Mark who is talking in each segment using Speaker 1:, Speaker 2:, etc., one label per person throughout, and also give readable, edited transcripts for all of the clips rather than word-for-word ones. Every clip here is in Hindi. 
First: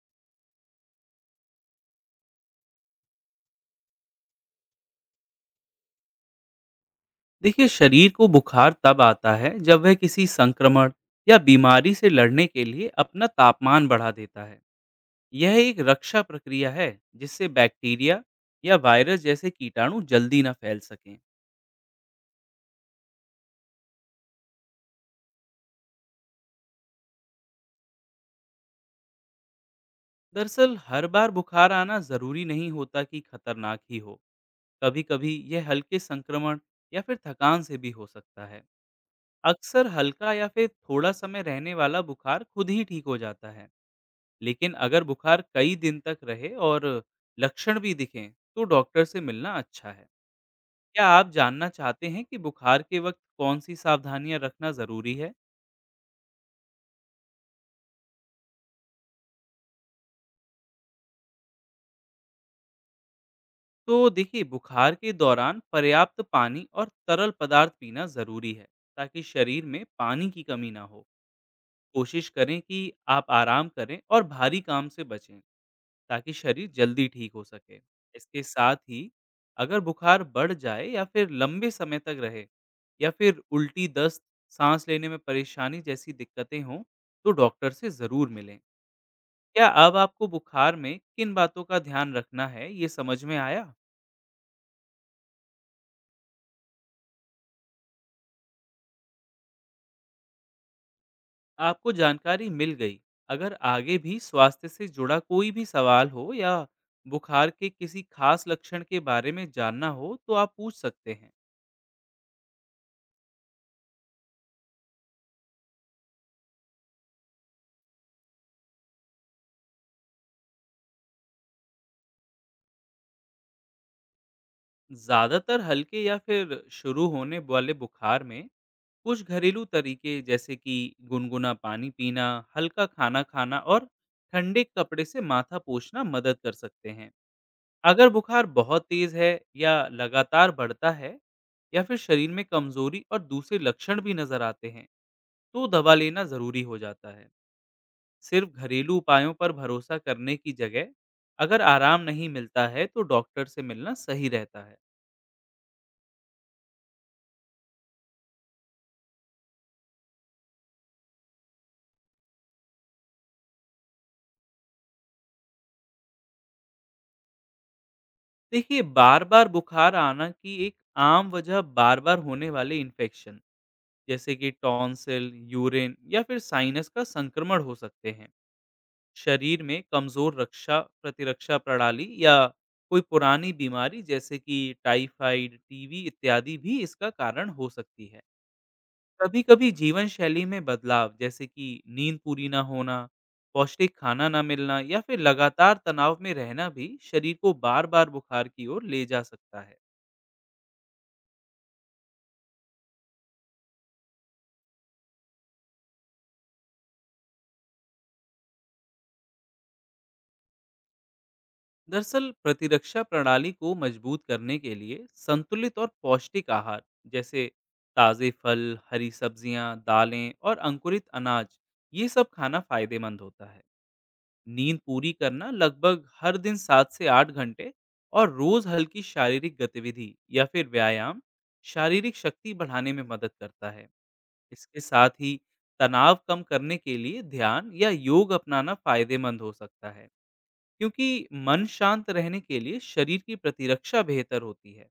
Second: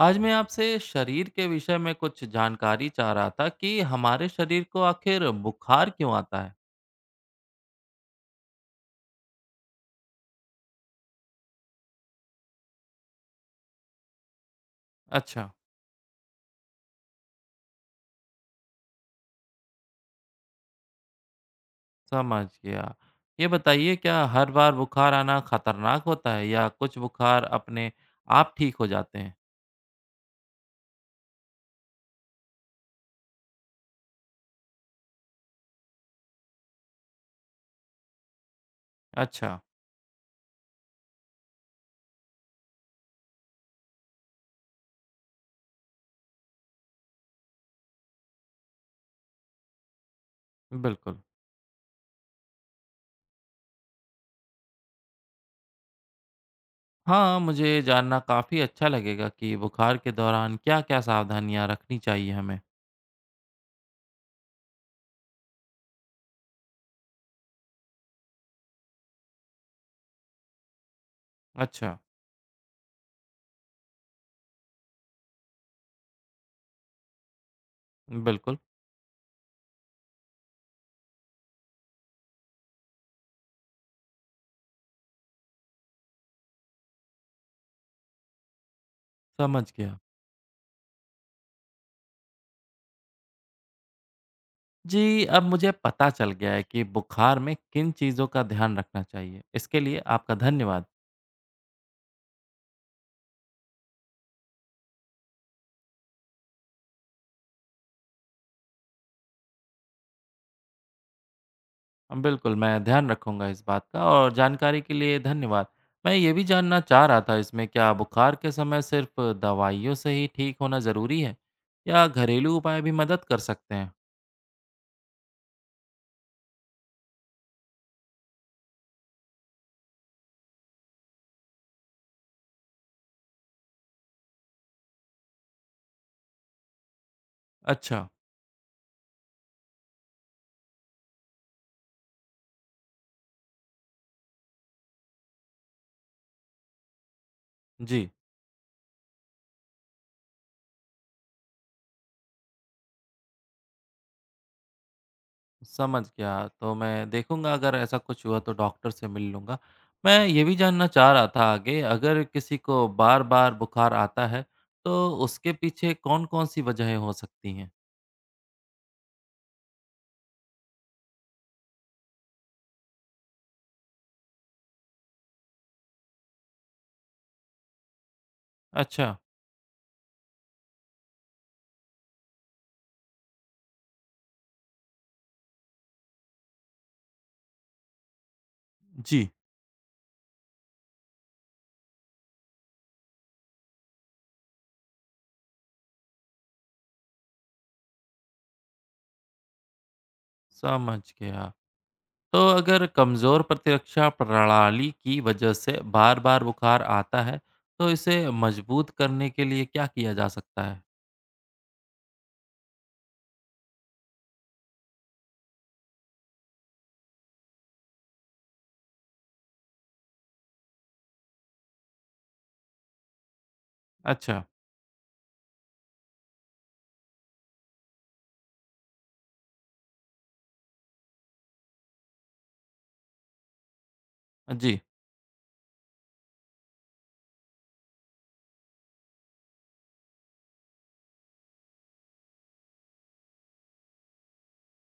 Speaker 1: आज मैं आपसे शरीर के विषय में कुछ जानकारी चाह रहा था कि हमारे शरीर को आखिर बुखार क्यों आता है?
Speaker 2: देखिए शरीर को बुखार तब आता है जब वह किसी संक्रमण या बीमारी से लड़ने के लिए अपना तापमान बढ़ा देता है।
Speaker 1: अच्छा।
Speaker 2: यह एक रक्षा प्रक्रिया है जिससे बैक्टीरिया या वायरस जैसे कीटाणु जल्दी न फैल सकें।
Speaker 1: समझ गया। ये बताइए क्या हर बार बुखार आना खतरनाक होता है या कुछ बुखार अपने आप ठीक हो जाते हैं?
Speaker 2: दरअसल हर बार बुखार आना ज़रूरी नहीं होता कि खतरनाक ही हो। कभी कभी यह हल्के संक्रमण या फिर थकान से भी हो सकता है।
Speaker 1: अच्छा।
Speaker 2: अक्सर हल्का या फिर थोड़ा समय रहने वाला बुखार खुद ही ठीक हो जाता है, लेकिन अगर बुखार कई दिन तक रहे और लक्षण भी दिखें तो डॉक्टर से मिलना अच्छा है। क्या
Speaker 1: बिल्कुल।
Speaker 2: आप जानना चाहते हैं कि बुखार के वक्त कौन सी सावधानियां रखना जरूरी है?
Speaker 1: हाँ, मुझे जानना काफ़ी अच्छा लगेगा कि बुखार के दौरान क्या-क्या सावधानियाँ रखनी चाहिए हमें।
Speaker 2: तो देखिए, बुखार के दौरान पर्याप्त पानी और तरल पदार्थ पीना जरूरी है ताकि शरीर में पानी की कमी ना हो।
Speaker 1: अच्छा।
Speaker 2: कोशिश करें कि आप आराम करें और भारी काम से बचें ताकि शरीर जल्दी ठीक हो सके। इसके
Speaker 1: बिल्कुल,
Speaker 2: साथ ही अगर बुखार बढ़ जाए या फिर लंबे समय तक रहे, या फिर उल्टी दस्त, सांस लेने में परेशानी जैसी दिक्कतें हों तो डॉक्टर से ज़रूर मिलें।
Speaker 1: समझ
Speaker 2: क्या अब
Speaker 1: गया।
Speaker 2: आपको बुखार में किन बातों का ध्यान रखना है ये समझ में आया?
Speaker 1: जी, अब मुझे पता चल गया है कि बुखार में किन चीज़ों का ध्यान रखना चाहिए। इसके लिए आपका धन्यवाद।
Speaker 2: आपको जानकारी मिल गई। अगर आगे भी स्वास्थ्य से जुड़ा कोई भी सवाल हो या बुखार के किसी खास लक्षण के बारे में जानना हो तो आप पूछ सकते हैं।
Speaker 1: बिल्कुल, मैं ध्यान रखूँगा इस बात का और जानकारी के लिए धन्यवाद। मैं ये भी जानना चाह रहा था इसमें क्या बुखार के समय सिर्फ़ दवाइयों से ही ठीक होना ज़रूरी है या घरेलू उपाय भी मदद कर सकते हैं?
Speaker 2: ज़्यादातर हल्के या फिर शुरू होने वाले बुखार में कुछ घरेलू तरीके जैसे कि गुनगुना पानी पीना, हल्का खाना खाना और ठंडे कपड़े से माथा पोंछना मदद कर सकते हैं।
Speaker 1: अच्छा,
Speaker 2: अगर बुखार बहुत तेज़ है या लगातार बढ़ता है, या फिर शरीर में कमजोरी और दूसरे लक्षण भी नजर आते हैं तो दवा लेना ज़रूरी हो जाता है।
Speaker 1: जी।
Speaker 2: सिर्फ घरेलू उपायों पर भरोसा करने की जगह अगर आराम नहीं मिलता है तो डॉक्टर से मिलना सही रहता है।
Speaker 1: समझ गया। तो मैं देखूँगा अगर ऐसा कुछ हुआ तो डॉक्टर से मिल लूँगा। मैं ये भी जानना चाह रहा था आगे अगर किसी को बार-बार बुखार आता है तो उसके पीछे कौन-कौन सी वजहें हो सकती हैं?
Speaker 2: देखिए, बार-बार बुखार आना की एक आम वजह बार-बार होने वाले इन्फेक्शन जैसे कि टॉन्सिल, यूरिन या फिर साइनस का संक्रमण हो सकते हैं।
Speaker 1: अच्छा,
Speaker 2: शरीर में कमज़ोर रक्षा प्रतिरक्षा प्रणाली या कोई पुरानी बीमारी जैसे कि टाइफाइड, टीबी इत्यादि भी इसका कारण हो सकती है।
Speaker 1: जी,
Speaker 2: कभी-कभी जीवन शैली में बदलाव जैसे कि नींद पूरी ना होना, पौष्टिक खाना ना मिलना या फिर लगातार तनाव में रहना भी शरीर को बार-बार बुखार की ओर ले जा सकता है।
Speaker 1: समझ गया। तो अगर कमज़ोर प्रतिरक्षा प्रणाली की वजह से बार-बार बुखार आता है तो इसे मजबूत करने के लिए क्या किया जा सकता है?
Speaker 2: दरअसल प्रतिरक्षा प्रणाली को मजबूत करने के लिए संतुलित और पौष्टिक आहार जैसे ताज़े फल, हरी सब्जियां, दालें और अंकुरित अनाज, ये सब खाना फायदेमंद होता है।
Speaker 1: अच्छा,
Speaker 2: नींद पूरी करना, लगभग हर दिन 7 से 8 घंटे, और रोज हल्की शारीरिक गतिविधि या फिर व्यायाम शारीरिक शक्ति बढ़ाने में मदद करता है। इसके
Speaker 1: जी,
Speaker 2: साथ ही तनाव कम करने के लिए ध्यान या योग अपनाना फायदेमंद हो सकता है, क्योंकि मन शांत रहने के लिए शरीर की प्रतिरक्षा बेहतर होती है।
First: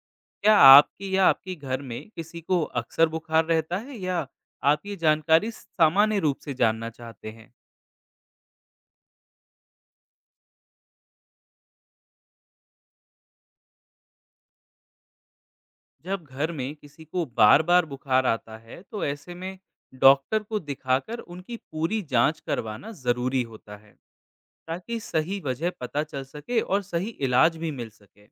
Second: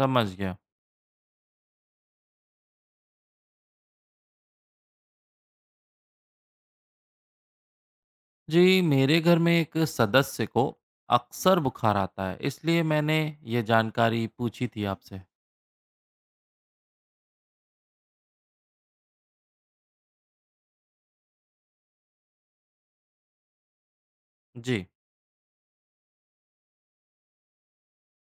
Speaker 1: समझ
Speaker 2: क्या
Speaker 1: गया।
Speaker 2: आपके या आपके घर में किसी को अक्सर बुखार रहता है, या आप ये जानकारी सामान्य रूप से जानना चाहते हैं?
Speaker 1: जी, मेरे घर में एक सदस्य को अक्सर बुखार आता है, इसलिए मैंने ये जानकारी पूछी थी आपसे।
Speaker 2: जब घर में किसी को बार बार बुखार आता है तो ऐसे में डॉक्टर को दिखाकर उनकी पूरी जांच करवाना ज़रूरी होता है,
Speaker 1: जी,
Speaker 2: ताकि सही वजह पता चल सके और सही इलाज भी मिल सके।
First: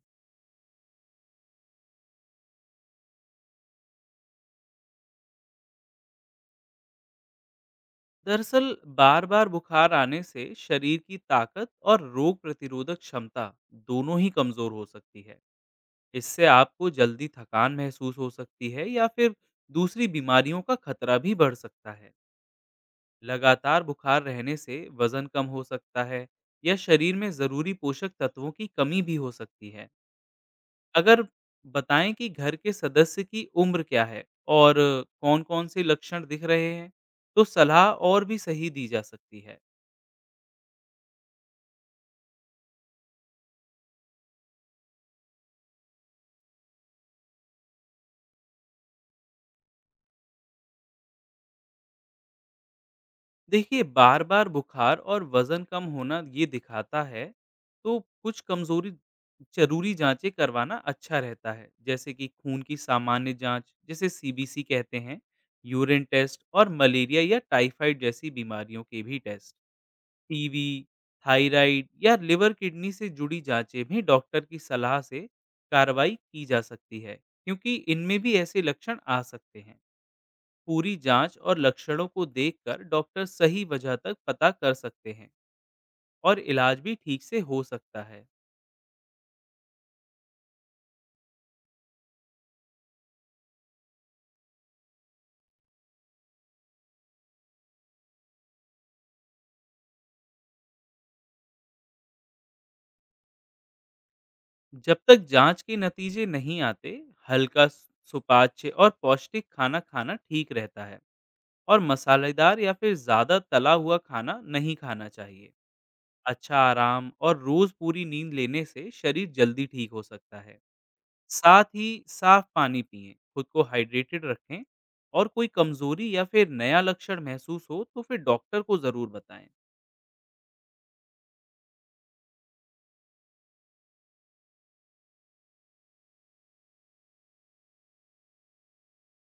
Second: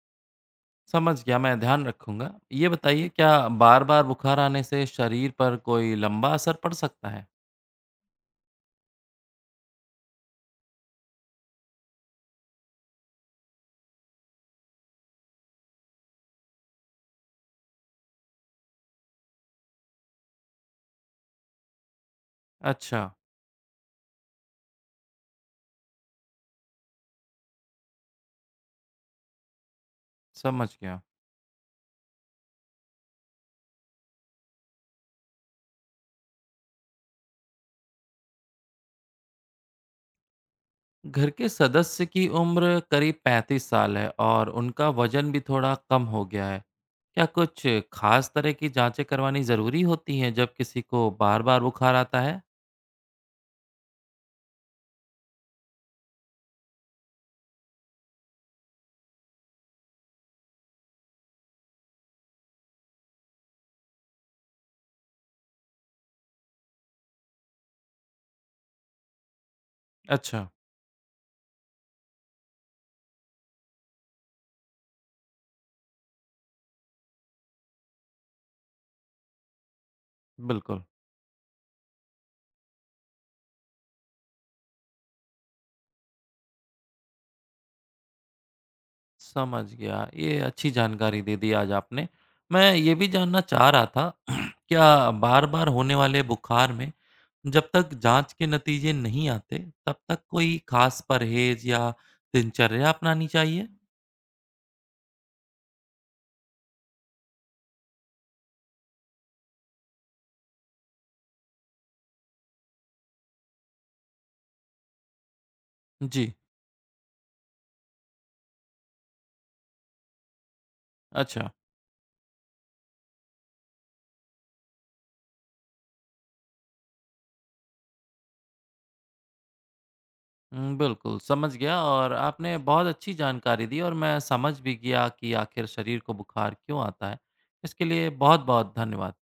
Speaker 1: समझ गया, मैं ध्यान रखूंगा। ये बताइए क्या बार बार बुखार आने से शरीर पर कोई लंबा असर पड़ सकता है?
Speaker 2: दरअसल बार बार बुखार आने से शरीर की ताकत और रोग प्रतिरोधक क्षमता दोनों ही कमज़ोर हो सकती है। इससे आपको जल्दी थकान महसूस हो सकती है या फिर दूसरी बीमारियों का खतरा भी बढ़ सकता है।
Speaker 1: अच्छा।
Speaker 2: लगातार बुखार रहने से वजन कम हो सकता है, या शरीर में जरूरी पोषक तत्वों की कमी भी हो सकती है।
Speaker 1: समझ गया।
Speaker 2: अगर बताएं कि घर के सदस्य की उम्र क्या है और कौन-कौन से लक्षण दिख रहे हैं, तो सलाह और भी सही दी जा सकती है।
Speaker 1: घर के सदस्य की उम्र करीब 35 साल है और उनका वजन भी थोड़ा कम हो गया है। क्या कुछ खास तरह की जांचें करवानी ज़रूरी होती हैं जब किसी को बार बार बुखार आता है?
Speaker 2: देखिए, बार बार बुखार और वजन कम होना ये दिखाता है तो कुछ कमजोरी, जरूरी जांचें करवाना अच्छा रहता है, जैसे कि खून की सामान्य जांच जिसे सीबीसी कहते हैं, यूरिन टेस्ट और मलेरिया या टाइफाइड जैसी बीमारियों के भी टेस्ट।
Speaker 1: अच्छा।
Speaker 2: टीवी, थायराइड या लिवर किडनी से जुड़ी जांचें भी डॉक्टर की सलाह से कार्रवाई की जा सकती है, क्योंकि इनमें भी ऐसे लक्षण आ सकते हैं।
Speaker 1: बिल्कुल।
Speaker 2: पूरी जांच और लक्षणों को देखकर डॉक्टर सही वजह तक पता कर सकते हैं और इलाज भी ठीक से हो सकता है।
Speaker 1: समझ गया। ये अच्छी जानकारी दे दी आज आपने। मैं ये भी जानना चाह रहा था क्या बार-बार होने वाले बुखार में जब तक जाँच के नतीजे नहीं आते, तब तक कोई खास परहेज़ या दिनचर्या अपनानी चाहिए?
Speaker 2: जब तक जांच के नतीजे नहीं आते, हल्का सुपाच्य और पौष्टिक खाना खाना ठीक रहता है, और मसालेदार या फिर ज़्यादा तला हुआ खाना नहीं खाना चाहिए।
Speaker 1: जी,
Speaker 2: अच्छा आराम और रोज़ पूरी नींद लेने से शरीर जल्दी ठीक हो सकता है।
Speaker 1: अच्छा।
Speaker 2: साथ ही साफ पानी पिएं, खुद को हाइड्रेटेड रखें, और कोई कमजोरी या फिर नया लक्षण महसूस हो तो फिर डॉक्टर को जरूर बताएं।
Speaker 1: बिल्कुल समझ गया और आपने बहुत अच्छी जानकारी दी और मैं समझ भी गया कि आखिर शरीर को बुखार क्यों आता है। इसके लिए बहुत-बहुत धन्यवाद।